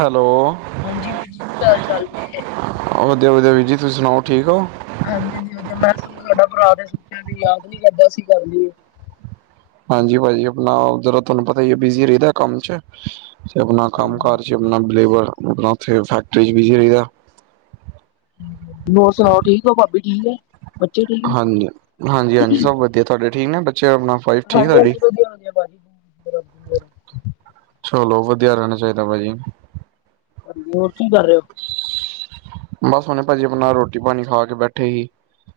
Hello. ਹਾਂਜੀ ਵੀਰ ਜੀ ਕੀ ਹਾਲ ਚਾਲ ਜੀ ਵਧੀਆ-ਵਧੀਆ ਵੀਰ ਜੀ। ਤੁਸੀਂ ਸੁਣਾਓ ਠੀਕ ਹੋ? ਹਾਂਜੀ-ਹਾਂਜੀ। ਵਧੀਆ ਮੈਂ ' [unintelligible] ' ਤੁਹਾਡਾ ਭਰਾ ਤੇ ਸੋਚਿਆ ਵੀ ਯਾਦ ਨੀ ਕਰਦਾ ਸੀ। ਅਸੀਂ ਕਰ ਲਈਏ। ਹਾਂਜੀ, ਭਾਜੀ ਆਪਣਾ ਜ਼ਰਾ ਤੁਹਾਨੂੰ ਪਤਾ ਹੀ। ਬਿਜ਼ੀ ਰਹਿੰਦਾ ਕੰਮ 'ਚ'। ਤੇ ਆਪਣਾ ਕੰਮ-ਕਾਰ 'ਚ' ਆਪਣਾ ਲੇਬਰ ਆਪਣਾ ਉੱਥੇ ਫੈਕਟਰੀ 'ਚ' ਬਿਜੀ ਰਹੀ ਦਾ। ਹੋਰ ਸੁਣਾਓ? ਠੀਕ ਹੋ, ਭਾਬੀ ਠੀਕ ਏ। ਹਾਂਜੀ, ਹਾਂਜੀ-ਹਾਂਜੀ ਸਭ ਵਧੀਆ ਤੁਹਾਡੇ ਠੀਕ ਨੇ ਬੱਚੇ ਆਪਣਾ ਵਾਈਫ ਠੀਕ ਤੁਹਾਡੀ ਹਾਂਜੀ-ਹਾਂਜੀ ਵਧੀਆ ਹੋ ਗਿਆ ਭਾਜੀ' ' [unintelligible] ਚਲੋ ਵਧੀਆ ਰਹਿਣਾ ਚਾਹੀਦਾ ਭਾਜੀ। ਹੋਰ ਕੀ ਕਰ ਰਹੇ ਹੋ? ਬੱਸ ਹੁਣੇ ਭਾਜੀ ਆਪਣਾ ਰੋਟੀ ਪਾਣੀ ਖਾ ਕੇ ਬੈਠੇ ਹੀ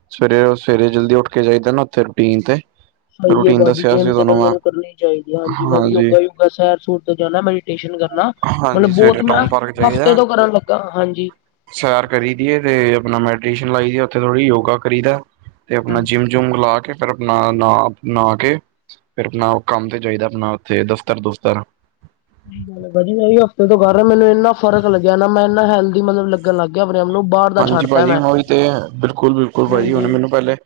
ਸਵੇਰੇ-ਸਵੇਰੇ ਜਲਦੀ ਉੱਠ ਕੇ ਜਾਈਦਾ ਨਾ। ਉੱਥੇ ਟੀਨ ਤੇ ਸਹੀ ਏ ਰੂਟੀਨ ਬਾਜੀ ਦੱਸਿਆ ਸੀ ਜਿੰਮ ਤੇ ਤੁਹਾਨੂੰ ਬੰਦੇ ਮੈਂ ਨੂੰ ਕਰਨੀ ਚਾਹੀਦੀ ਆ। ਹਾਂਜੀ ਮੈਂ ਵੀ ਯੋਗਾ-ਯੋਗਾ, ਸੈਰ-ਸੂਰ ਤੇ ਜਾਣਾ ਮੈਡੀਟੇਸ਼ਨ ਕਰਨਾ। ਹਾਂਜੀ ਮਤਲਬ ਬਹੁਤ ਸਵੇਰੇ ਮੈਂ ਟਾਊਨ ਪਾਰਕ ਜਾਈਦਾ ਹਫ਼ਤੇ ਤੋਂ ਕਰਨ ਲੱਗਾ। ਹਾਂਜੀ ਸੈਰ ਕਰੀ ਦੀਏ ਤੇ ਆਪਣਾ ਮੈਡੀਟੇਸ਼ਨ ਲਾਈ ਦੀ ਆ। ਉੱਥੇ ਥੋੜੀ ਯੋਗਾ ਕਰੀ ਦਾ ਤੇ ਆਪਣਾ ਜਿੰਮ ਯਮ ਲਾ ਕੇ, ਫਿਰ ਆਪਣਾ ਨ ਨਾ ਕੇ ਫਿਰ ਆਪਣਾ ਉਹ ਕੰਮ ਤੇ ਜਾਈਦਾ ਆਪਣਾ ਉੱਥੇ ਦਫਤਰ ਦੁਫਤਰ। ਹਫ਼ਤੇ ਤੋਂ ਕਰ ਮੈਨੂੰ ਇੰਨਾ ਫ਼ਰਕ ਲੱਗਿਆ ਨਾ। ਮੈਂ ਇੰਨਾ ਹੈਲਦੀ ਮਤਲਬ ਲੱਗ ਗਿਆ ਆਪਣੇ‌ ਆਪ ਨੂੰ ਬਾਹਰ ਦਾ ਹਾਂਜੀ ਛੱਡਤਾ ਭਾਜੀ ਮੈਂ ਮੈਂਵੀ ਤੇ ਐ ਬਿਲਕੁਲ-ਬਿਲਕੁਲ ਭਾਜੀ ਹਾਂਜੀ ਹੁਣ ਪਹਿਲੇ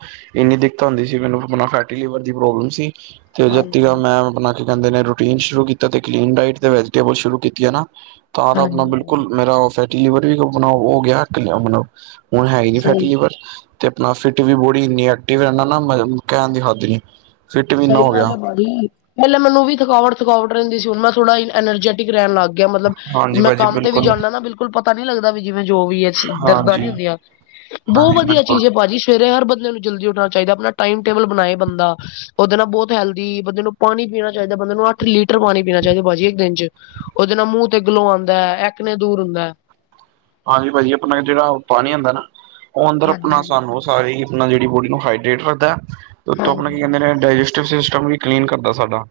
ਇੰਨੀ ਦਿੱਕਤਾਂ ਹੁੰਦੀ ਸੀ। ਮੈਨੂੰ ਆਪਣਾ ਫੈਟੀ ਲਿਵਰ ਦੀ ਪ੍ਰੋਬਲਮ ਸੀ ਤੇ ਜਤੀ ਹਾਂਜੀ ਮੈਂ ਆਪਣਾ ਕਹਿਦੇ ਨੇ ਰੂਟੀਨ ਸ਼ੁਰੂ ਕੀਤਾ ਤੇ ਕਲੀਨ ਡਾਈਟ ਤੇ ਵੈਜੀਟੇਬਲ ਸ਼ੁਰੂ ਕੀਤੀ ਐ ਨਾ। ਤਾਂ-ਤਾਂ ਆਪਣਾ ਹਾਂਜੀ ਬਿਲਕੁਲ ਮੇਰਾ ਫੈਟੀ ਲੀਵਰ ਵੀ ਆਪਣਾ ਹੋ ਗਿਆ। ਹੁਣ ਹੈਅ ਨੀ ਸਹੀ ਫੈਟੀ ਲੀਵਰ। ਤੇ ਆਪਣਾ ਫਿਟ ਵੀ ਬੋਡੀ ਇੰਨੀ ਐਕਟਿਵ ਰਹਿੰਦਾ ਕਹਿਣ ਦੀ ਹੱਦ ਨੀ। ਫਿਟ ਮਹੀਨਾ ਹੋ ਗਿਆ ਪਹਿਲੇ ਮੈਨੂੰ ਵੀ ਥਕਾਵਟ-ਥਕਾਵਟ ਰਹਿੰਦੀ ਸੀ। ਹੁਣ ਮੈਂ ਥੋੜਾ ਅਨਰਜੈਟ ਠੀਕ ਰਹਿਣ ਲੱਗ ਗਿਆ ਮਤਲਬ ਹਾਂਜੀ ਮੈਂ ਭਾਜੀ ਕੰਮ ਤੇ ਵੀ ਬਿਲਕੁਲ ਜਾਂਨਾ ਨਾ ਬਿਲਕੁਲ ਪਤਾ ਨੀ ਲੱਗਦਾ ਵੀ ਜਿਵੇਂ ਜੋ ਵੀ ਐ ਦਰਦਾਂ ਨੀ ਹਾਂਜੀ-ਹਾਂਜੀ ਹੁੰਦੀਆਂ ਬਹੁਤ ਵਧੀਆ ਬਿਲਕੁਲ ਚੀਜ਼ ਐ ਭਾਜੀ। ਸਵੇਰੇ ਹਰ ਬੰਦੇ ਨੂੰ ਜਲਦੀ ਉੱਠਣਾ ਚਾਹੀਦਾ। ਆਪਣਾ ਟਾਈਮ-ਟੇਬਲ ਬਣਾਏ ਬੰਦਾ। ਓਦੇ ਨਾਲ ਬਹੁਤ ਹੈਲਦੀ ਬੰਦੇ ਨੂੰ ਪਾਣੀ ਪੀਣਾ ਚਾਹੀਦਾ। ਬੰਦੇ ਨੂੰ ਅੱਠ ਲੀਟਰ ਪਾਣੀ ਪੀਣਾ ਚਾਹੀਦਾ ਬਾਜੀ ਇੱਕ ਦਿਨ ਚ। ਉਹਦੇ ਨਾਲ ਮੂੰਹ ਤੇ ਗਲੋ ਆਂਦਾ ਐ ਐਕਨੇ ਦੂਰ ਹੁੰਦਾ। ਹਾਂਜੀ ਭਾਜੀ ਆਪਣਾ ਜਿਹੜਾ ਪਾਣੀ ਆਦਾ ਨਾ। ਉਹ ਅੰਦਰ ਹਾਂਜੀ ਆਪਣਾ ਹਾਂਜੀ ਸਾਨੂੰ ਸਾਰੇ ਹੀ ਆਪਣਾ ਜਿਹੜੀ ਬੋਡੀ ਨੂੰ ਹਾਈਡਰੇਟ ਰੱਖਦਾ ਐ। ਤੇ ਉੱਥੋਂ ਆਪਣਾ ਕੀ ਹਾਂਜੀ ਕਹਿੰਦੇ ਨੇ। ਡਾਇਜਸਟਿਵ ਸਿਸਟਮ ਵੀ ਕਲੀਨ ਕਰਦਾ ਸਾਡਾ।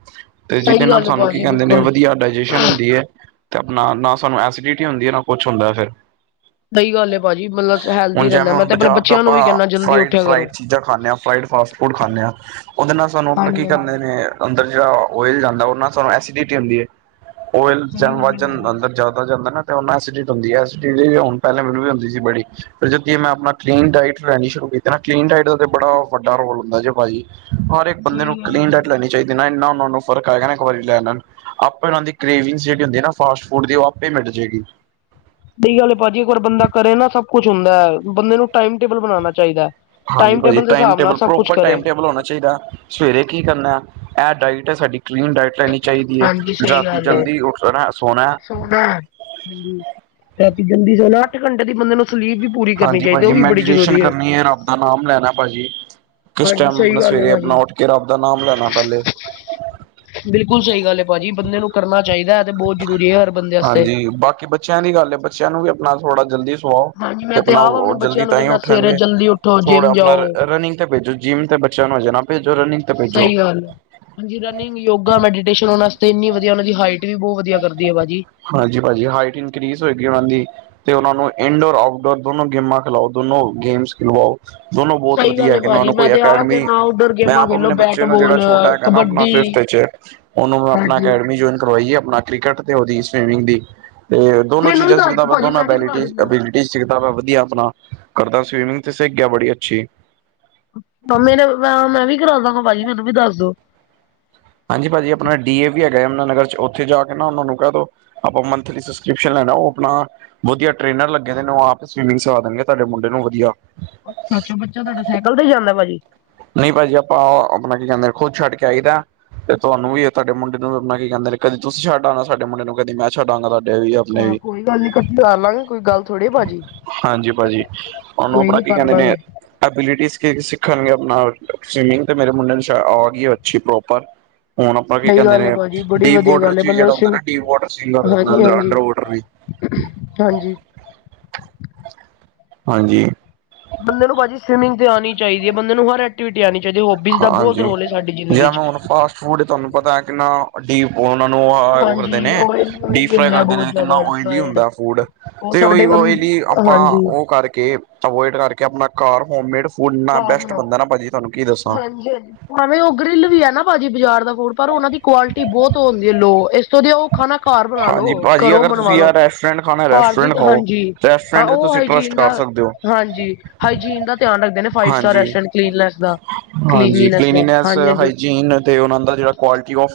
ਤੇ ਜਿਹਦੇ ਸਹੀ ਨਾਲ ਗੱਲ ਹੈ ਸਾਨੂੰ ਕੀ ਭਾਜੀ ਕਹਿੰਦੇ ਨੇ ਬਿਲਕੁਲ ਵਧੀਆ ਡਾਇਜੈਸ਼ਨ ਹੁੰਦੀ ਐ। ਤੇ ਆਪਣਾ ਨਾ ਸਾਨੂੰ ਐਸੀਡਿਟੀ ਹੁੰਦੀ ਐ, ਨਾ ਕੁਛ ਹੁੰਦਾ ਫਿਰ। ਦਹੀ ਗੱਲ ਐ। ਹੁਣ ਜਿਵੇਂ ਹੁਣ ਬਾਜ਼ਾਰ ਦਾ ਨੂੰ ਆਪਾਂ ਵੀ ਕਹਿੰਦਾ ਜਲਦੀ ਉੱਠਿਆ ਕਰੋ ਫਰਾਈਡ-ਫਰਾਈਡ ਚੀਜ਼ਾਂ ਖਾਂਦੇ ਆਂ। ਫਰਾਈਡ ਫਾਸਟ ਫੂਡ ਖਾਣੇ ਆਂ। ਉਹਦੇ ਨਾਲ ਸਾਨੂੰ ਆਪਣਾ ਹਾਂਜੀ ਕੀ ਹਾਂਜੀ ਕਰਨੇ ਨੇ ਅੰਦਰ ਜਿਹੜਾ ਓਇਲ ਜਾਂਦਾ ਉਹਦੇ ਨਾਲ ਸਾਨੂੰ ਐਸੀਡਿਟੀ ਹੁੰਦੀ ਏ। ਓਇਲ ਸਹੀ ਜਾਵਾ ਗੱਲ ਹੈ ਭਾਜੀ, ਅੰਦਰ ਜਿਆਦਾ ਜਾਂਦਾ ਨਾ ਓਹਦੇ ਨਾਲ ਐਸੀਡਿਟੀ ਹੁੰਦੀ ਐ। ਮੈਨੂੰ ਵੀ ਹੁੰਦੀ ਸੀ ਬੜੀ। ਫਿਰ ਜਿਵੇਂ ਮੈਂ ਆਪਣਾ ਕਲੀਨ ਡਾਇਟ ਲੈਣੀ ਸ਼ੁਰੂ ਕੀਤਾ ਨਾ। ਕਲੀਨ ਡਾਇਟ ਦਾ ਤੇ ਬੜਾ ਵੱਡਾ ਰੋਲ ਹੁੰਦਾ ਭਾਂਜੀ। ਹਰ ਇੱਕ ਬੰਦੇ ਸਹੀ ਨੂੰ ਗੱਲ ਹੈ ਕਲੀਨ ਡਾਈਟ ਭਾਜੀ। ਲੈਣੀ ਚਾਹੀਦੀ ਨਾ ਇੰਨਾ ਮੰਨ ਲਓ ਫਰਕ ਹੈਗਾ ਨਾ ਇੱਕ ਵਾਰੀ ਲੈਣ ਨਾਲ। ਆਪੇ ਉਹਨਾਂ ਦੀ ਗ੍ਰੇਵਿੰਗ ਸੀਟ ਹੁੰਦੀ ਨਾ ਫਾਸਟ ਫੂਡ ਦੀ ਉਹ ਆਪੇ ਮਿਟ ਜੇ ਗੀ। ਸਹੀ ਗੱਲ ਐ ਭਾਜੀ ਇੱਕ ਵਾਰ ਬੰਦਾ ਕਰੇ ਨਾ ਸਭ ਕੁੱਛ ਹੁੰਦਾ ਐ। ਬੰਦੇ ਨੂੰ ਟਾਈਮ-ਟੇਬਲ ਬਣਾਣਾ ਚਾਹੀਦਾ ਐ। ਹਾਂਜੀ ਭਾਂਜੀ। ਟਾਈਮ-ਟੇਬਲ ਪ੍ਰੋਪਰ ਟਾਈਮ-ਟੇਬਲ ਹੋਣਾ ਚਾਹੀਦਾ। ਸਵੇਰੇ ਕੀ ਕਰਨਾ ਐ ਡਾਇਟ ਏ ਸਾਡੀ ਕਲੀਨ ਡਾਇਟ ਲੈਨੀ ਚਾਹੀਦੀ ਐ ਹਾਂਜੀ ਸਹੀ ਰਾਤੀਂ ਗੱਲ ਹੈ, ਜਲਦੀ ਉੱਠਣਾ-ਸੋਣਾ। ਸੋਣਾ ਹਾਂਜੀ ਰਾਤੀਂ ਜਲਦੀ ਸੋਣਾ ਅੱਠ ਘੰਟੇ ਦੀ ਬੰਦੇ ਨੂੰ ਸਲੀਫ ਵੀ। ਪੂਰੀ ਕਰਨੀ ਹਾਂਜੀ ਚਾਹੀਦੀ, ਭਾਜੀ, ਉਹ ਵੀ ਬੜੀ ਮੈਡੀਟੇਸ਼ਨ ਜ਼ਰੂਰੀ ਹੈ। ਕਰਨੀ ਐ ਰੱਬ ਦਾ ਨਾਮ ਲੈਣਾ ਭਾਜੀ। ਕਿਸ ਹਾਂਜੀ ਟਾਈਮ ਸਹੀ ਆਪਣਾ ਗੱਲ ਹੈ ਸਵੇਰੇ ਭਾਜੀ। ਆਪਣਾ ਉੱਠ ਕੇ ਰੱਬ ਦਾ ਨਾਮ ਲੈਣਾ ਪਹਿਲੇ। ਬਿਲਕੁਲ ਸਹੀ ਗੱਲ ਐ ਭਾਜੀ। ਬੰਦੇ ਨੂੰ ਕਰਨਾ ਚਾਹੀਦਾ ਐ ਤੇ ਬਹੁਤ ਜ਼ਰੂਰੀ ਐ। ਹਾਂਜੀ, ਬਾਕੀ ਬੱਚਿਆਂ ਦੀ ਗੱਲ ਐ। ਬੱਚਿਆਂ ਨੂੰ ਵੀ ਆਪਣਾ ਥੋੜਾ ਜਲਦੀ ਸੁਵਾਓ ਹਾਂਜੀ ਤੇ ਮੈਂ ਆਪਣਾ ਆਪ ਹੋ ਆਪਣੇ ਜਲਦੀ ਬੱਚਿਆਂ ਨੂੰ ਤਾਂ ਹੀ ਕਹਿੰਦਾ ਸਵੇਰੇ ਉੱਠਣਗੇ ਜਲਦੀ ਉੱਠੋ, ਥੋੜਾ ਜਿੰਮ ਆਪਣਾ ਜਾਓ। ਰਨਿੰਗ ਤੇ ਭੇਜੋ। ਜਿੰਮ ਤੇ ਬੱਚਿਆਂ ਨੂੰ ਹਜੇ ਨਾ ਭੇਜੋ, ਰਨਿੰਗ ਤੇ ਭੇਜੋ। ਸਹੀ ਗੱਲ ਹੈ। ਹਾਂਜੀ ਰਨਿੰਗ, ਯੋਗਾ, ਮੈਡੀਟੇਸ਼ਨ ਉਹਨਾਂ ਵਾਤੇ ਇੰਨੀ ਵਧੀਆ ਉਹਨਾਂ ਦੀ ਹਾਈਟ ਵੀ ਬਹੁਤ ਵਧੀਆ ਕਰਦੀ ਏ ਭਾਜੀ। ਹਾਂਜੀ ਭਾਜੀ। ਹਾਈਟ ਇਨਕਰੀਜ਼ ਹੋਏਗੀ ਉਹਨਾਂ ਦੀ ਤੇ ਉਹਨਾਂ ਨੂੰ ਇਨਡੋਰ, ਆਊਟਡੋਰ ਦੋਨੋ ਗੇਮਾ ਚ ਲਾਓ ਦੋਨੋ ਗੇਮਸ ਖਿਲਵਾਓ। ਦੋਨੋ ਬਹੁਤ ਸਹੀ ਵਧੀਆ ਗੱਲ ਹੈ ਹੈਗੇ ਉਹ ਭਾਜੀ ਨੂੰ ਮੈਂ ਕੋਈ ਤੇ ਆਪ ਅਕੈਡਮੀ। ਕਹਿੰਦਾ ਆਊਟਡੋਰ ਮੈਂ ਗੇਮਾਂ ਆਪ ਖੇਲੋ ਆਪਣੇ ਬੱਚੇ ਨੂੰ ਜਿਹੜਾ ਬੈਟਬੋਲ, ਛੋਟਾ ਆਪਣਾ ਕਬੱਡੀ ਫਿਫਥ ਚ। ਉਹਨੂੰ ਮੈਂ ਆਪਣਾ ਹਾਂਜੀ ਅਕੈਡਮੀ ਜੁਆਇਨ ਕਰਵਾਈਏ ਆਪਣਾ ਕ੍ਰਿਕਟ ਤੇ ਉਹਦੀ ਸਵਮਿੰਗ ਦੀ ਤੇ ਦੋਨੋ ਮੈਨੂੰ ਵੀ ਚੀਜ਼ਾਂ ਸਹੀ। ਦੱਸ ਦੋ ਭਾਜੀ ਮੈਂ ਵੀ ਕਰਾ ਦਿੰਦਾ। ਸਿੱਖਦਾ ਵਾ ਵਧੀਆ ਆਪਣਾ ਕਰਦਾ ਸਵੀਮਿੰਗ ਤੇ ਸਿੱਖ ਗਿਆ ਬੜੀ ਅੱਛੀ। ਹ ਮੇਰੇ ਮ ਮੈਂ ਵੀ ਕਰਾਦਾਵਾ ਭਾਜੀ ਮੈਨੂੰ ਵੀ ਦੱਸ ਦੋ। ਹਾਂਜੀ ਭਾਜੀ ਆਪਣਾ ਡੀ ਏ ਵੀ ਹੈਗਾ ਆਹਿਮਦਾ ਨਗਰ ਚ ਉੱਥੇ ਜਾ ਕੇ ਨਾ ਉਹਨਾਂ ਨੂੰ ਕਹਿ ਦੋ। ਆਪਾਂ ਮੈਥਲੀ ਸਬਸਕ੍ਰਿਪਸ਼ਨ ਲੈਣਾ ਉਹ ਆਪਣਾ‌ ਵਧੀਆ ਟ੍ਰੇਨਰ ਲੱਗੇ ਨੇ ਉਹ ਆਪ ਸਵੀਮਿੰਗ ਸਿਖਾ ਦੇਣਗੇ ਤੁਹਾਡੇ ਮੁੰਡੇ ਨੂੰ ਵਧੀਆ। ਅੱਛਾ-ਅੱਛਾ। ਬੱਚਾ ਤੁਹਾਡਾ ਸਾਈਕਲ ਤੇ ਜਾਂਦਾ ਭਾਜੀ। ਨਹੀਂ ਭਾਜੀ ਆਪਾਂ ਓ ਆਪਣਾ ਕੀ ਕਹਿੰਦੇ ਖੁਦ ਛੱਡ ਕੇ ਆਈ ਦਾ। ਤੇ ਤੁਹਾਨੂੰ ਵੀ ਇਹ ਤੁਹਾਡੇ ਮੁੰਡੇ ਨੂੰ ਆਪਣਾ ਕੀ ਕਹਿੰਦੇ ਨੇ ਕਦੀ ਤੁਸੀਂ ਛੱਡ ਆਣਾ ਸਾਡੇ ਮੁੰਡੇ ਨੂੰ ਕਦੀ ਮੈਂ ਛੱਡ ਆਵਾਂਗਾ। ਹਾਂ ਕੋਈ ਗੱਲ ਨੀ ਕੱਠ ਕਰ ਲਾਂਗੇ ਕੋਈ ਗੱਲ ਥੋੜੀ ਆ ਭਾਜੀ। ਹਾਂਜੀ ਭਾਜੀ ਉਹਨੂੰ ਕੋਈ ਆਪਣਾ ਨੀ ਕੀ ਕਰ ਕਹਿੰਦੇ ਨੇ, ਲਾਂਗੇ। ਅਬਿਲਿਟੀ ਸਿੱਖਾਂਗੇ ਨਾ ਸਵੀਮਿੰਗ ਤੇ ਮੇਰੇ ਮੁੰਡੇ ਨੂੰ ਛਾ ਆ ਗੀ ਅੱਛੀ ਪ੍ਰੋਪਰ। ਹੁਣ ਆਪਾਂ ਕੀ ਸਹੀ ਕਹਿੰਦੇ ਗੱਲ ਹੈ ਨੇ ਭਾਜੀ ਬੜੀ ਡੀ ਵਧੀਆ ਵਾਟਰ ਗੱਲ ਹੈ ਚ ਵੀ ਬੰਦੇ ਜਿਹੜਾ ਹੁੰਦਾ ਨੂੰ ਨਾ ਡੀ ਵਾਟਰ, ਹਾਂਜੀ ਹਾਂਜੀ ਅੰਡਰ ਵਾਟਰ ਵੀ। ਹਾਂਜੀ। ਹਾਂਜੀ। ਬੰਦੇ ਨੂੰ ਭਾਜੀ ਸਵਿਮਿੰਗ ਤੇ ਆਣੀ ਚਾਹੀਦੀ ਏ। ਬੰਦੇ ਨੂੰ ਹਰ ਐਕੀਟੀਵਿਟੀਜ ਆਣੀ ਚਾਹੀਦੀ ਹੋਬੀਜ਼ ਦਾ ਬਹੁਤ ਹਾਂਜੀ। ਰੋਲ ਏ ਸਾਡੀ ਜ਼ਿੰਦਗੀ ਜਾਂ 'ਚ। ਮੈਂ ਹੁਣ ਫਾਸਟ ਫੂਡ ਤਹਨੂੰ ਪਤਾ ਹੈ ਕਿੰਨਾ ਡੀਪ ਫੋ ਉਹਨਾਂ ਓ ਹਾਂਜੀ ਕਰਦੇ ਨੇ ਓਇਲੀ ਡੀਪ ਓਇਲੀ ਫਰਾਈ ਹੁੰਦਾ ਕਰਦੇ ਬਹੁਤ ਨੇ ਕਿੰਨਾ ਜ਼ਿਆਦਾ ਓਔਲੀ ਰਿਫਾਇੰਡ ਹੁੰਦਾ ਫੂਡ। ਉਹ ਤੇ ਸਾਡੇ ਉਹੀ ਉਲਈ ਲਈ ਆਪਾਂ ਹਾਂਜੀ ਉਹ ਕਰਕੇ ਅਵੋਇਡ ਕਰਕੇ ਆਪਣਾ ਘਰ ਹੋਮੇਡ ਫੂਡ ਨਾ ਆਪਣਾ ਘਰ ਬੈਸਟ ਬਣਾਓ ਬਣਦਾ ਨਾ ਭਾਜੀ ਤੁਹਾਨੂੰ ਕੀ ਦੱਸਾਂ। ਹਾਂਜੀ- ਹਾਂਜੀ ਭਾਵੇਂ ਉਹ ਗਰਿੱਲ ਵੀ ਆ ਨਾ ਭਾਜੀ ਬਾਜ਼ਾਰ ਦਾ ਫੂਡ ਪਰ ਉਹਨਾ ਦੀ ਕੁਆਲਿਟੀ ਬਹੁਤ ਹੁੰਦੀ ਓ ਲੋ। ਇਸ ਕਦੀ ਉਹ ਖਾਣਾ ਘਰ ਬਣਾ ਲੋ, ਹਾਂਜੀ ਭਾਜੀ ਘਰੋ ਅਗਰ ਤੁਸੀਂ ਬਨਵਾਲੋ, ਯਾਰ ਰੈਸਟੋਰੈਂਟ ਖਾਣਾ ਘਰ ਦੀ ਰੈਸਟੋਰੈਂਟ ਖਾਓ ਹਾਂਜੀ। ਹਾਂ ਰੈਸਟੋਰੈਂਟ ਤੇ ਉਹ ਤੁਸੀਂ ਟਰੱਸਟ ਹਾਈਜੀਨ ਦਾ ਕਰ ਸਕਦੇ ਹੋ ਹਾਂਜੀ, ਹਾਈਜੀਨ ਦਾ ਧਿਆਨ ਰੱਖਦੇ ਨੇ। ਹਾਂਜੀ ਹਾਂਜੀ-ਹਾਂਜੀ। ਇਹਨਾ ਤੇ ਉਹਨਾਂ ਦਾ ਜਿਹੜਾ ਕੁਆਲਟੀ ਔਫ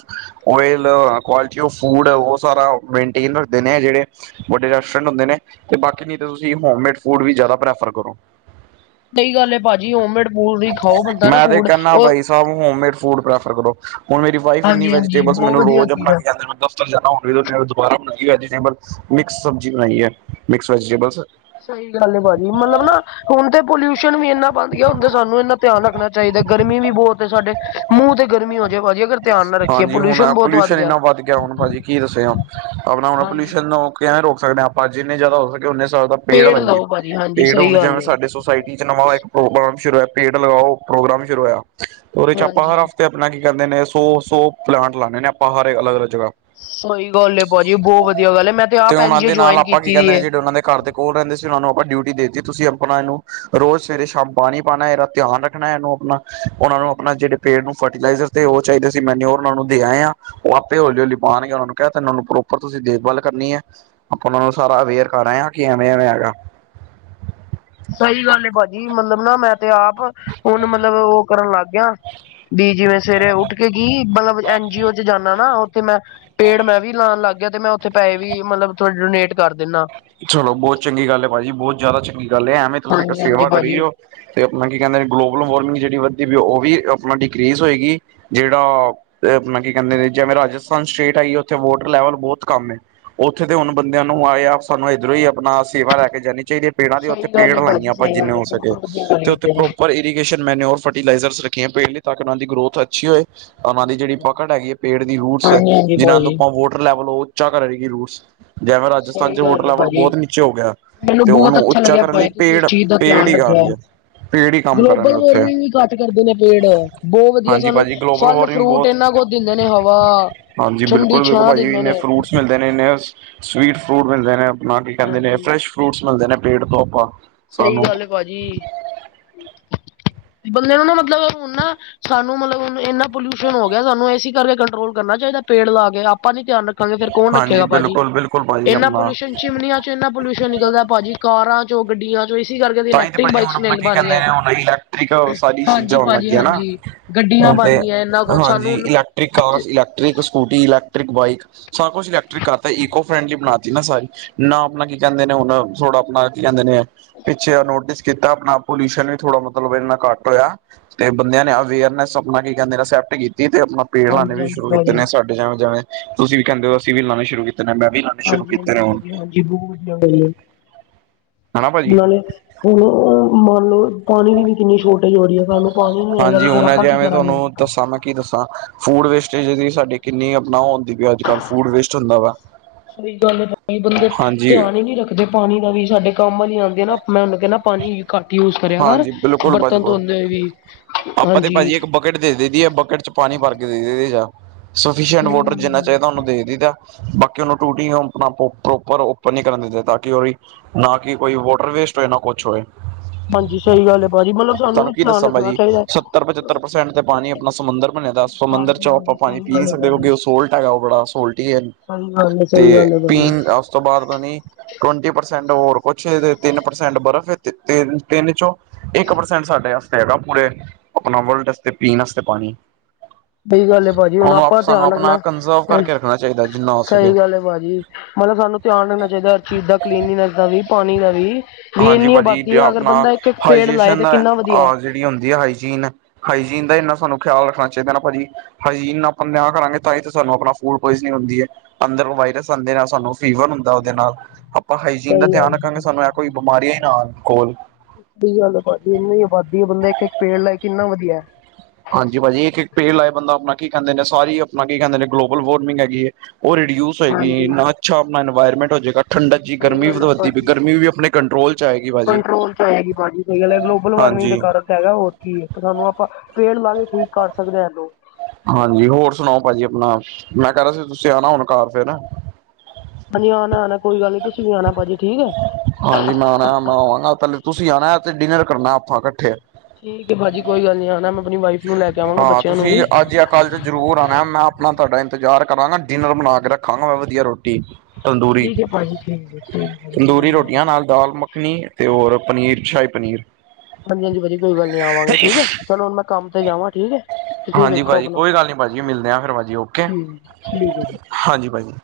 ਓਇਲ ਕੁਆਲ- ਤੇ ਉਹ ਫੂਡ ਏ ਬਹੁਤ ਸਾਰਾ ਮੇਨਟੇਨ ਰੱਖਦੇ ਨੇ ਜਿਹੜੇ ਵੱਡੇ ਰੈਸਟੋਰੈਟ ਹੁੰਦੇ ਨੇ ਬਾਕੀ ਨੀ ਤੁਸੀ ਹੋਮਮੇਡ ਫੂਡ ਵੀ ਜਿਆਦਾ ਪ੍ਰੈਫਰ ਕਰੋ। [inaudible] ਹੈ ਭਾਜੀ ਹੋਮਮੇਡ ਫੂਡ ਹੀ ਖਾਓ ਬੰਦਾ ਨਾ ਮੈਂ ਤੇ ਫੂਡ ਕਹਿਨਾ ਉਹ ਬਾਈ ਸਾਬ ਹੋਮਮੇਡ ਫੂਡ ਪ੍ਰੈਫਰ ਕਰੋ। ਹੁਣ ਮੇਰੀ ਵਾਈਫ ਇੰਨੀ ਹਾਂਜੀ ਵੈਜੀਟੇਬ ਹਾਂਜੀ ਬਸ ਬਹੁਤ ਮੈਨੂੰ ਵਧੀਆ ਰੋਜ਼ ਚੀਜ਼ ਆ ਆਪਣਾ ਦਫਤਰ ਜਾਣਾ ਹੋਵੇ ਦੁਬਾਰਾ ਬਣਾਈ ਵੈਜੀਟੇਬਲ ਮਿਕਸ ਸਬਜ਼ੀ ਬਣਾਈ ਐ ਮਿਕਸ ਵੈਜੀਟੇਬਲਸ। ਸਹੀ ਗੱਲ ਆ ਭਾਜੀ ਮਤਲਬ ਨਾ ਹੁਣ ਤੇ ਪੋਲਿਊਸ਼ਨ ਵੀ ਇੰਨਾ ਵਧ ਗਿਆ ਹੁੰਦਾ ਸਾਨੂੰ ਧਿਆਨ ਰੱਖਣਾ ਚਾਹੀਦਾ ਗਰਮੀ ਵੀ ਬਹੁਤ ਏ ਸਾਡੇ। ਮੂੰਹ ਤੇ ਗਰਮੀ ਹੋ ਜਾਏ ਭਾਜੀ ਅਗਰ ਧਿਆਨ ਨਾ ਰੱਖੀਏ ਹਾਂਜੀ ਹੁਣ ਬਹੁਤ ਪੋਲਿਊਸ਼ਨ ਇੰਨਾ ਵੱਧ ਗਿਆ ਹੁਣ ਭਾਜੀ ਕੀ ਦੱਸਿਆ ਆਪਣਾ ਹੋ ਹੁਣ ਹਾਂਜੀ ਪੋਲਿਊਸ਼ਨ ਕਿਵੇਂ ਰੋਕ ਸਕਦੇ ਹਾਂ ਆਪਾਂ ਜਿੰਨੇ ਜ਼ਿਆਦਾ ਹੋ ਸਕੇ ਉਨੇ ਸਾਰੇ ਪੇੜ ਲਾਈਏ ਲਾਓ ਭਾਜੀ ਹਾਂਜੀ ਪੇੜ ਸਹੀ ਹੁਣ ਜਿਵੇਂ ਗੱਲ ਹੈ ਸਾਡੀ ਸੁਸਾਇਟੀ ਨਵਾਂ ਇੱਕ ਪ੍ਰੋਗਰਾਮ ਸ਼ੁਰੂ ਹੋਇਆ ਪੇਡ ਲਗਾਓ, ਪ੍ਰੋਗਰਾਮ ਸ਼ੁਰੂ ਹੋਇਆ ਤੇ ਉਹਦੇ ਚ ਆਪਾਂ ਹਰ ਹਾਂਜੀ ਹਫਤੇ ਆਪਣਾ ਕੀ ਕਹਿੰਦੇ ਨੇ ਸੌ-ਸੌ ਪਲਾਂਟ ਲਾਣੇ ਨੇ ਆਪਾਂ ਹਰ ਅਲੱਗ-ਅਲੱਗ ਜਗ੍ਹਾ। ਸਹੀ ਗੱਲ ਏ ਭਾਜੀ। ਬਹੁਤ ਵਧੀਆ ਗੱਲ ਏ ਮੈਂ ਤੇ ਆਪ ਐਨ ਉਹਨਾਂ ਜੀ ਏ ਦੇ ਨਾਲ ਜੁਆਇਨ ਆਪਾਂ ਕੀ ਕੀਤੀ ਵੀ ਕਹਿੰਦੇ ਨੇ ਐ। ਜਿਹੜੇ ਤੇ ਉਹਨਾਂ ਦੇ ਘਰ ਦੇ ਕੋਲ ਰਹਿੰਦੇ ਸੀ ਨੂੰ ਆਪਾਂ ਡਿਊਟੀ ਦੇਤੀ ਤੁਸੀਂ ਆਪਣਾ ਇਹਨੂੰ ਰੋਜ਼ ਸਵੇਰੇ-ਸ਼ਾਮ ਪਾਣੀ ਪਾਂਣਾ ਏ, ਇਹਦਾ ਰੱਖਣਾ ਇਹਨੂੰ ਆਪਣਾ। ਉਹਨਾਂ ਨੂੰ ਆਪਣਾ ਜਿਹੜੇ ਪੇੜ ਨੂੰ ਫਰਟੀਲਾਈਜ਼ਰ ਤੇ ਉਹ ਚਾਹੀਦੇ ਸੀ ਮੈਨਰ ਉਹ ਨੂੰ ਦੇ ਆਏ ਆ। ਉਹ ਆਪੇ ਹੌਲੀ-ਹੌਲੀ ਪਾਣਗੇ ਉਹਨਾ ਨੂੰ ਕਿਹਾ ਤਾਂ ਉਹਨਾਂ ਨੂੰ ਪ੍ਰੋਪਰ ਤੁਸੀਂ ਦੇਖਭਾਲ ਕਰਨੀ ਐ। ਆਪਾਂ ਉਹਨਾਂ ਨੂੰ ਸਾਰਾ ਅਵੇਅਰ ਕਰ ਆਏ ਆ ਕਿ ਐਵੇਂ-ਐਵੇਂ ਹੈਗਾ। ਸਹੀ ਗੱਲ ਏ ਭਾਜੀ, ਮਤਲਬ ਨਾ ਮੈਂ ਤੇ ਆਪ ਹੁਣ ਮਤਲਬ ਉਹ ਕਰਨ ਲੱਗ ਗਿਆ। ਵੀ ਜਿਵੇਂ ਸਵੇਰੇ ਉੱਠ ਕੇ ਕੀ ਮਤਲਬ ਐਨਜੀਓ ਚ ਜਾਣਾ ਨਾ। ਤੇ ਮੈਂ ਪੇੜ ਮੈਂ ਵੀ ਨਾਲ ਲੱਗ ਗਿਆ, ਤੇ ਮੈਂ ਉੱਥੇ ਪੈਸੇ ਵੀ ਮਤਲਬ ਥੋੜ੍ਹੇ ਡੋਨੇਟ ਕਰ ਦਿਨਾ। ਚੱਲੋ, ਬਹੁਤ ਚੰਗੀ ਗੱਲ ਏ ਭਾਜੀ ਬਹੁਤ ਜ਼ਿਆਦਾ ਚੰਗੀ ਗੱਲ ਐ, ਐਵੇਂ ਤੁਸੀਂ ਤਾਂ ਹਾਂਜੀ ਹਾਂਜੀ ਸੇਵਾ ਕਰੀ ਭਾਜੀ। ਜਾਓ। ਤੇ ਆਪਣਾ ਕੀ ਕਹਿੰਦੇ ਗਲੋਬਲ ਵਾਰਮਿੰਗ ਜਿਹੜੀ ਵੱਧਦੀ ਪਈ ਉਹ ਵੀ ਆਪਣਾ ਡਿਕਰੀਜ਼ ਹੋਏਗੀ। ਜਿਹੜਾ ਏ ਆਪਣਾ ਕੀ ਕਹਿੰਦੇ ਨੇ ਜਿਵੇਂ ਰਾਜਸਥਾਨ ਸਟੇਟ ਆਈ ਆ ਉੱਥੇ ਵੋਟਰ ਲੈਵਲ ਬਹੁਤ ਕੰਮ ਐ। ਉੱਥੇ ਦੇ ਹੁਣ ਬੰਦਿਆਂ ਨੂੰ ਆਏ ਆਪ ਸਾਨੂੰ ਇਧਰੋਂ ਹੀ ਆਪਣਾ ਸੇਵਾ ਲੈ ਕੇ ਜਾਣੀ ਚਾਹੀਦੀ ਏ। ਪੇੜਾਂ ਦੇ ਉੱਥੇ ਸਹੀ ਗੱਲ ਪੇੜ ਏ ਲਾਈਆਂ, ਭਾਜੀ ਆਪਾਂ ਸਹੀ ਜਿੰਨੇ ਗੱਲ ਏ ਹੋ ਸਕੇ ਬਿਲਕੁਲ ਵਧੀਆ ਗੱਲ ਤੇ ਉੱਥੇ ਕੀਤੀ ਤੁਸੀਂ ਪ੍ਰੋਪਰ ੲ ਇਰੀਗੇਸ਼ਨ ਮੈਨੇਉਰ ਫਰਟੀਲਾਈਜ਼ਰ ਰੱਖੀਆਂ ਪੇੜ ਲਈ ਤਾਂ ਕਿ ਉਹਨਾਂ ਦੀ ਗਰੋਥ ਅੱਛੀ ਹੋਏ। ਉਹਨਾਂ ਦੀ ਜਿਹੜੀ ਪਕੜ ਹੈਗੀ ਏ ਪੇੜ ਦੀ ਰੂਟਸ ਹਾਂਜੀ ਹਾਂਜੀ ਜਿਹਨਾਂ ਨੂੰ ਭਾਜੀ। ਆਪਾਂ ਵੋਟਰ ਲੈਵਲ ਉਹ ਉੱਚਾ ਕਰੇਗੀ ਰੂਸ ਜੈਵੇੈਂ ਰਾਜਸਥਾਨ ਚ ਸਹੀ ਵੋਟਰ ਗੱਲ ਏ ਲੈਵਲ ਭਾਜੀ। ਬਹੁਤ ਨੀਚੇ ਹੋ ਗਿਆ ਮੈਨੂੰ ਤੇ ਬਹੁਤ ਉਹਨੂੰ ਅੱਛਾ ਉੱਚਾ ਲੱਗਿਆ ਕਰਨ ਲਈ ਭਾਜੀ ਤੁਸੀਂ ਇਸ ਚੀਜ਼ ਦਾ ਪੇੜ-ਪੇੜ ਧਿਆਨ ਹੀ ਕਰਨ ਰੱਖਿਆ। ਗਿਆ। ਗਲੋਬਲ ਵਾਰਨਿੰਗ ਵੀ ਘੱਟ ਕਰਦੇ ਨੇ ਪੇੜ ਬਹੁਤ ਵਧੀਆ ਹਾਂਜੀ ਸਾਨੂੰ ਭਾਜੀ ਗਲੋਬਲ ਵਾਰਮਿੰਗ ਫਲ-ਫਰੂਟ ਬਹੁਤ ਇੰਨਾ ਕੁਝ ਦਿੰਦੇ ਨੇ ਹਵਾ। ਹਾਂਜੀ, ਠੰਡੀ ਬਿਲਕੁਲ ਵੇਖੋ ਛਾਂ ਭਾਜੀ ਦਿੰਦੇ ਇੰਨੇ ਨੇ। ਫਰੂਟਸ ਮਿਲ ਦੇ ਨੇ ਸਵੀਟ ਫਰੂਟ ਮਿਲਦੇ ਨੇ ਆਪ ਕੀ ਕਹਿੰਦੇ ਨੇ ਹਾਂਜੀ, ਫਰੈਸ਼ ਫਰੂਟਸ ਮਿਲਦੇ ਨੇ ਪੇਟ ਤੋਂ ਆਪਾਂ ਸਹੀ ਸਾਨੂੰ ਗੱਲ ਏ ਭਾਜੀ ਬੰਦੇ ਨੂੰ ਨਾ ਮਤਲਬ ਹੁਣ ਨਾ ਸਾਨੂੰ ਮਤਲਬ ਇੰਨਾ ਪੋਲਿਊਸ਼ਨ ਹੋ ਗਿਆ। ਸਾਨੂੰ ਏਸੀ ਕਰਕੇ ਕੰਟਰੋਲ ਕਰਨਾ ਚਾਹੀਦਾ ਪੇੜ ਲਾ ਕੇ ਆਪਾਂ ਨੀ ਧਿਆਨ ਰੱਖ ਰੱਖਾਂਗੇ ਫੇਰ ਕੌਣ ਰੱਖੇ ਹਾਂਜੀ ਗਾਂ ਭਾਜੀ, ਬਿਲਕੁਲ ਬਿਲਕੁਲ ਭਾਜੀ ਇੰਨਾ ਆਪਣਾ ਪੋਲਿਊਸ਼ਨ ਚਿਮ ਨ ਚ ਇੰਨਾ ਪੋਲਿਊਸ਼ਨ ਨਿਕਲਦਾ ਭਾਜੀ ਕਾਰਾਂ ਚੋਂ ਗੱਡੀਆਂ ਚ ਤਾਂ ਈ ਤੇ ਭਾਜੀ ਹੁਣ ਆਪਣਾ ਕੀ ਕਹਿੰਦੇ ਨੇ, ਹੁਣ ਇਲੈਕਟ੍ਰਿਕ ਸਾਰੀ ਹਾਂਜੀ ਚੀਜ਼ਾਂ ਹੋਣ ਭਾਜੀ ਲੱਗੀਆਂ ਨਾ। ਹਾਂਜੀ ਗੱਡੀਆਂ ਹੁਣ ਬਣ ਤੇ ਗਈਆਂ ਇੰਨਾ ਕੁਛ ਸਾਨੂੰ ਹਾਂਜੀ ਹੁਣ electric cars, electric scooty, electric bike. ਸਾਰਾ ਕੁਛ ਇਲੈਕਟ੍ਰਿਕ ਕਰਤਾ ਈਗੋ ਫਰੈਂਡਲੀ ਬਣਾ ਤੀ ਨਾ ਸਾਰੀ ਨਾ ਆਪਣਾ ਕੀ ਕਹਿੰਦੇ ਨੇ ਹੁਣ, ਥੋੜ੍ਹਾ ਆਪਣਾ ਕੀ ਕਹਿੰਦੇ ਨੇ ਪਿੱਛੇ ਆ ਨੋਟਿਸ ਕੀਤਾ ਆਪਣਾ ਪੋਲਿਊਸ਼ਨ ਵੀ ਥੋੜਾ ਮਤਲਬ ਇਨ੍ਹਾਂ ਘੱਟ ਹੋਇਆ। ਤੇ ਬੰਦਿਆਂ ਨੇ ਅਵੇਅਰਨੈਸ ਆਪਣਾ ਕੀ ਕਹਿੰਦੇ ਐਸੈਪਟ ਕੀਤੀ ਤੇ ਆਪਣਾ ਪੇੜ ਲਾਣੇ ਹਾਂਜੀ ਵੀ ਹਾਂਜੀ ਸ਼ੁਰੂ ਕੀਤੇ ਭਾਜੀ ਨੇ ਸਾਡੇ ਜਾ ਜਵੇ-ਜਵੇ ਤੁਸੀਂ ਵੀ ਕਹਿੰਦੇ ਹੋ ਅਸੀਂ ਵੀ ਲਾਉਣੇ ਸ਼ੁਰੂ ਕੀਤੇ ਨੇ ਮੈਂ ਵੀ ਸ਼ੁਰੂ ਕੀਤੇ ਹਾਂਜੀ-ਹਾਂਜੀ, ਨੇ ਹੁਣ ਵਧੀਆ ਹਾਂਜੀ ਬਹੁਤ ਵਧੀਆ ਉਹਨਾਂ ਹਨਾ ਭਾਜੀ ਨੇ ਹੁਣ ਉਹ ਮੰਨ ਲਉ, ਪਾਣੀ ਦੀ ਵੀ ਕਿੰਨੀ ਸ਼ੋਰਟੇਜ ਹੋ ਰਹੀ ਏ। ਸਾਨੂੰ ਪਾਣੀ ਨੀ ਹੈਏਗਾ ਤੇ ਹਾਂਜੀ ਫੇਰ ਹੁਣ ਆਪਾਂ ਕੀ ਜਿਵੇਂ ਕਰਾਂਗੇ। ਤੁਹਾਨੂੰ ਦੱਸਾਂ ਮੈਂ ਕੀ ਦੱਸਾਂ ਫੂਡ ਵੇਸਟੇਜ ਦੀ ਸਾਡੀ ਕਿੰਨੀ ਅਪਣਾਓ ਹੁੰਦੀ ਵੀ ਅੱਜ-ਕੱਲ੍ਹ ਫੂਡ ਵੇਸਟ ਹੁੰਦਾ ਵਾ। ਸਹੀ ਗੱਲ [unintelligible] ਬੰਦੇ ਹਾਂਜੀ ਧਿਆਨ ਈ ਨਹੀਂ ਰੱਖ ਦੇ ਪਾਣੀ ਦਾ ਵੀ ਸਾਡੇ ਕੰਮ ਵਾਲੀ ਆਉਂਦੀ ਆ ਨਾ, ਮੈਂ ਉਹਨੂੰ ਕਹਿੰਦਾ ਪਾਣੀ ਘੱਟ ਯੂਜ ਕਰਿਆ ਕਰ ਹਾਂਜੀ ਬਿਲਕੁਲ ਬਰਤਨ ਬਿਲਕੁਲ ਧੋਦੇ ਹੋ ਵੀ, ਹਾਂਜੀ ਕਿੱਟ ਦੇ ਦਈ ਦੀ ਐ, ਬਕਟ ਚ ਪਾਣੀ ਭਰ ਕੇ ਦੇ- ਦੇ ਦਈ ਸਫੀਸ਼ਟ ਸਹੀ ਵੋਟਰ ਗੱਲ ਹੈ ਜਿੰਨਾ ਭਾਜੀ ਚਾਹੀਦਾ ਉਹਨੂੰ ਦੇ ਦੇਈ ਦਾ। ਬਾਕੀ ਉਹਨੂੰ ਟੂਟੀ ਆਪਣਾ ਪ੍ਰੋਪਰ ਓਪਰ ਨੀ ਕਰਨ ਦਿੰਦੇ ਤਾਂ ਕਿ ਉਹ ਦੀ ਨਾ ਕਿ ਕੋਈ ਵੋਟਰ ਵੇਸਟ ਹੋਏ ਨਾ ਕੁਛ ਹੋਏ। ਹਾਂਜੀ ਸਹੀ ਗੱਲ ਹੈ ਭਾਜੀ ਮਤਲਬ ਸਾਨੂੰ ਤੁਹਾਨੂੰ ਕੀ ਧਿਆਨ ਦੱਸਾਂ ਰੱਖਣਾ ਭਾਜੀ ਚਾਹੀਦਾ ਸੱਤਰ-ਪਚੱਤਰ ਪ੍ਰਸੈਂਟ ਤੇ ਪਾਣੀ ਆਪਣਾ ਸਮੁੰਦਰ ਬਣਿਆ ਦਾ ਦੱ ਸਮੁੰਦਰ ਹਾਂਜੀ ਚੋਂ ਆਪਾਂ ਹਾਂਜੀ ਪਾਣੀ ਸਹੀ ਪੀ ਨਹੀ ਗੱਲ ਹੈ ਸਕਦੇ, ਭਾਜੀ ਕਿਉਂਕਿ ਉਹ ਸੋਲਟ ਹੈਗਾ ਉਹ ਬੜਾ ਸੋਲਟ ਹੀ ਏ। ਸਹੀ ਗੱਲ ਹੈ ਸਹੀ ਤੇ ਗੱਲ ਹੈ ਭਾਜੀ ਪੀਣ ਅ ਤੋਂ ਬਾਅਦ ਬਣੀ ਟਵੰਟੀ ਪਰਸੈਂਟ ਹੋਰ ਕੁਛ ਤਿੰਨ ਪ੍ਰਸੈਂਟ ਬਰਫ਼ ਤ ਤੇ ਤਿੰਨ ਚੋਂ ਇੱਕ ਪਰਸੈਂਟ ਸਾਡੇ ਵਾਸਤੇ ਹੈਗਾ ਪੂਰੇ। ਆਪਣਾ ਵਰਲਡਸਤੇ ਪੀਣ ਵਾਸਤੇ ਪਾਣੀ। ਸਹੀ ਗੱਲ ਐ ਭਾਜੀ, ਹੁਣ ਉਹਨੂੰ ਆਪਾਂ ਸਾਨੂੰ ਧਿਆਨ ਆਪਣਾ ਰੱਖਣਾਂ ਕੰਜ਼ਰਵ ਕਰਕੇ ਰੱਖਣਾ ਚਾਹੀਦਾ ਜਿੰਨਾ ਹੋ ਸਕੇ ਸਹੀ ਗੱਲ ਐ ਭਾਜੀ। ਮਤਲਬ ਸਾਨੂੰ ਧਿਆਨ ਰੱਖਣਾ ਚਾਹੀਦਾ ਹਰ ਚੀਜ਼ ਦਾ ਕਲੀਨਨੈਸ ਦਾ ਵੀ, ਪਾਣੀ ਦਾ ਵੀ ਵੀ ਹਾਂਜੀ ਇੰਨੀ ਭਾਜੀ ਆਬਾਦੀ ਆ ਅਗਰ ਆਪਣਾ ਬੰਦਾ ਇੱਕ-ਇੱਕ ਪੇੜ ਲਾਏ ਤੇ ਹਾਈਜੇਸ਼ਨ ਕਿੰਨਾ ਵਧੀਆ। ਜਿਹੜੀ ਹੁੰਦੀ ਆ ਹਾਈਜੀਨ, ਹਾਈਜੀਨ ਦਾ ਇੰਨਾ ਸਾਨੂੰ ਖਿਆਲ ਰੱਖਣਾ ਚਾਹੀਦਾ ਨਾ ਭਾਜੀ ਹਾਈਜੀਨ ਆਪਾਂ ਨਿਆਂਹ ਕਰਾਂਗੇ। ਤਾਂ ਹੀ ਤਾਂ ਸਾਨੂੰ ਆਪ ਫੂਡ ਪੋਇਜਨਿੰਗ ਹੁੰਦੀ ਐ। ਅੰਦਰ ਵਾਇਰਸ ਆਂਦੇ ਨਾਲ ਸਾਨੂੰ ਫੀਵਰ ਹੁੰ ਉਹਦੇ ਨਾਲ ਆਪਾਂ ਹਾਈਜੀਨ ਦਾ ਸਹੀ ਧਿਆਨ ਗੱਲ ਰੱਖਾਂਗੇ। ਸਾਨੂੰ ਇਹ ਕੋਈ ਬਿਮਾਰੀਆਂ ਹੀ ਨਾ ਕੋਲ। ਸਹੀ ਗੱਲ ਆ ਭਾਜੀ ਆਬਾਦੀ ਨੀ ਆਬਾਦੀ ਬੰਦਾ ਇੱਕ-ਇੱਕ ਪੇੜ ਲੈ ਕੇ ਕਿੰਨਾ ਵਧੀਆ। ਹਾਂਜੀ ਭਾਜੀ, ਇੱਕ-ਇੱਕ ਪੇੜ ਲਾਏ ਬੰਦਾ ਆਪਣਾ ਕੀ ਕਹਿੰਦੇ ਨੇ ਸਾਰੀ ਆਪਣਾ ਕੀ ਕਹਿੰਦੇ ਨੇ ਗਲੋਬਲ ਵਾਰਮਿੰਗ ਹੈਗੀ ਐ। ਉਹ ਰਿਡਿਊਸ ਹੋਏਗੀ ਹਾਂਜੀ ਇੰਨਾ ਅੱਛਾ ਆਪਣਾ ਇਨਵਾਇਰਮੈਂਟ ਹੋ ਜਾਵੇਗਾ। ਠੰਡਾ ਜੀ ਸਹੀ ਗਰਮੀ ਗੱਲ ਹੈ ਵਧਦੀ ਭਾਜੀ ਗਰਮੀ ਵੀ ਆਪਣੇ ਕੰਟਰੋਲ 'ਚ' ਆਏਗੀ। ਭਾਜੀ। ਕੰਟਰੋਲ 'ਚ' ਆਏਗੀ ਗਲੋਬਲ ਵਾਰਮਿੰਗ ਦੇ ਹਾਂਜੀ। ਕਾਰਨ ਹੈਗਾ ਹੋਰ ਕੀ ਐ, ਪਰ ਸਾਨੂੰ ਆਪਾਂ ਪੇੜ ਲਾ ਕੇ ਠੀਕ ਕਰ ਸਕਦੇ ਐ ਇਹਨੂੰ ਹਾਂਜੀ, ਹੋਰ ਸੁਣਾਓ ਭਾਜੀ ਆਪਣਾ ਮੈਂ ਕਹਿ ਰਿਹਾ ਸੀ, ਤੁਸੀਂ ਆਣਾ ਹੁਣ ਘਾਰ ਫਿਰ ਹਾਂਜੀ, ਆਣਾ-ਆਣਾ ਕੋਈ ਗੱਲ ਨੀ ਤੁਸੀਂ ਵੀ ਆਣਾ ਭਾਜੀ ਠੀਕ ਐ ਹਾਂਜੀ, ਮੈਂ ਆਣਾ ਮੈਂ ਆਵਾਂਗਾ ਪਹਿਲੇ ਤੁਸੀਂ ਆਣਾ 'ਤੇ ਡਿਨਰ ਕਰਨਾ ਆਪਾਂ ਇਕੱਠੇ ਠੀਕ ਹੈ ਭਾਜੀ, ਕੋਈ ਗੱਲ ਨੀ ਆਣਾ ਮੈਂ ਆਪਣੀ ਵਾਈਫ ਨੂੰ ਲੈ ਕੇ ਆਵਾਂਗਾ ਬੱਚਿਆਂ ਨੂੰ ਵੀ ਕੱਲ 'ਚ' ਜ਼ਰੂਰ ਆਣਾ ਮੈਂ ਆਪਣਾ ਤੁਹਾਡਾ ਇੰਜ਼ਾਰ ਕਰਾਂਗਾ, ਡਿਨਰ ਬਣਾ ਕੇ ਰੱਖਾਂਗਾ ਮੈਂ ਵਧੀਆ ਰੋਟੀ ਤੰਦੂਰੀ- ਠੀਕ ਹੈ ਭਾਜੀ ਠੀਕ ਹੈ ਠੀਕ [inaudible] ਭਾਜੀ ਕੋਈ ਗੱਲ ਤੰਦੂਰੀ ਨੀ ਰੋਟੀਆਂ ਆਵਾਂਗੇ। ਨਾਲ ਦਾਲ ਮੱਖਣੀ 'ਤੇ ਹੋਰ ਪਨੀਰ, ਸ਼ਾਹੀ ਪਨੀਰ ਹਾਂਜੀ-ਹਾਂਜੀ, ਵਧੀਆ ਕੋਈ ਗੱਲ ਨੀ ਆਵਾਂਗੇ ਠੀਕ ਐ, ਚਲੋ ਹੁਣ ਮੈਂ ਕੰਮ ਤੇ ਜਾਵਾਂ ਠੀਕ ਐ। ਹਾਂਜੀ ਭਾਜੀ, ਕੋਈ ਗੱਲ ਨਹੀਂ ਭਾਜੀ ਮਿਲਦੇ ਆ ਫਿਰ ਭਾਜੀ ਓਕੇ, ਠੀਕ ਠੀਕ ਹੈ ਜੀ। ਹਾਂਜੀ ਭਾਜੀ।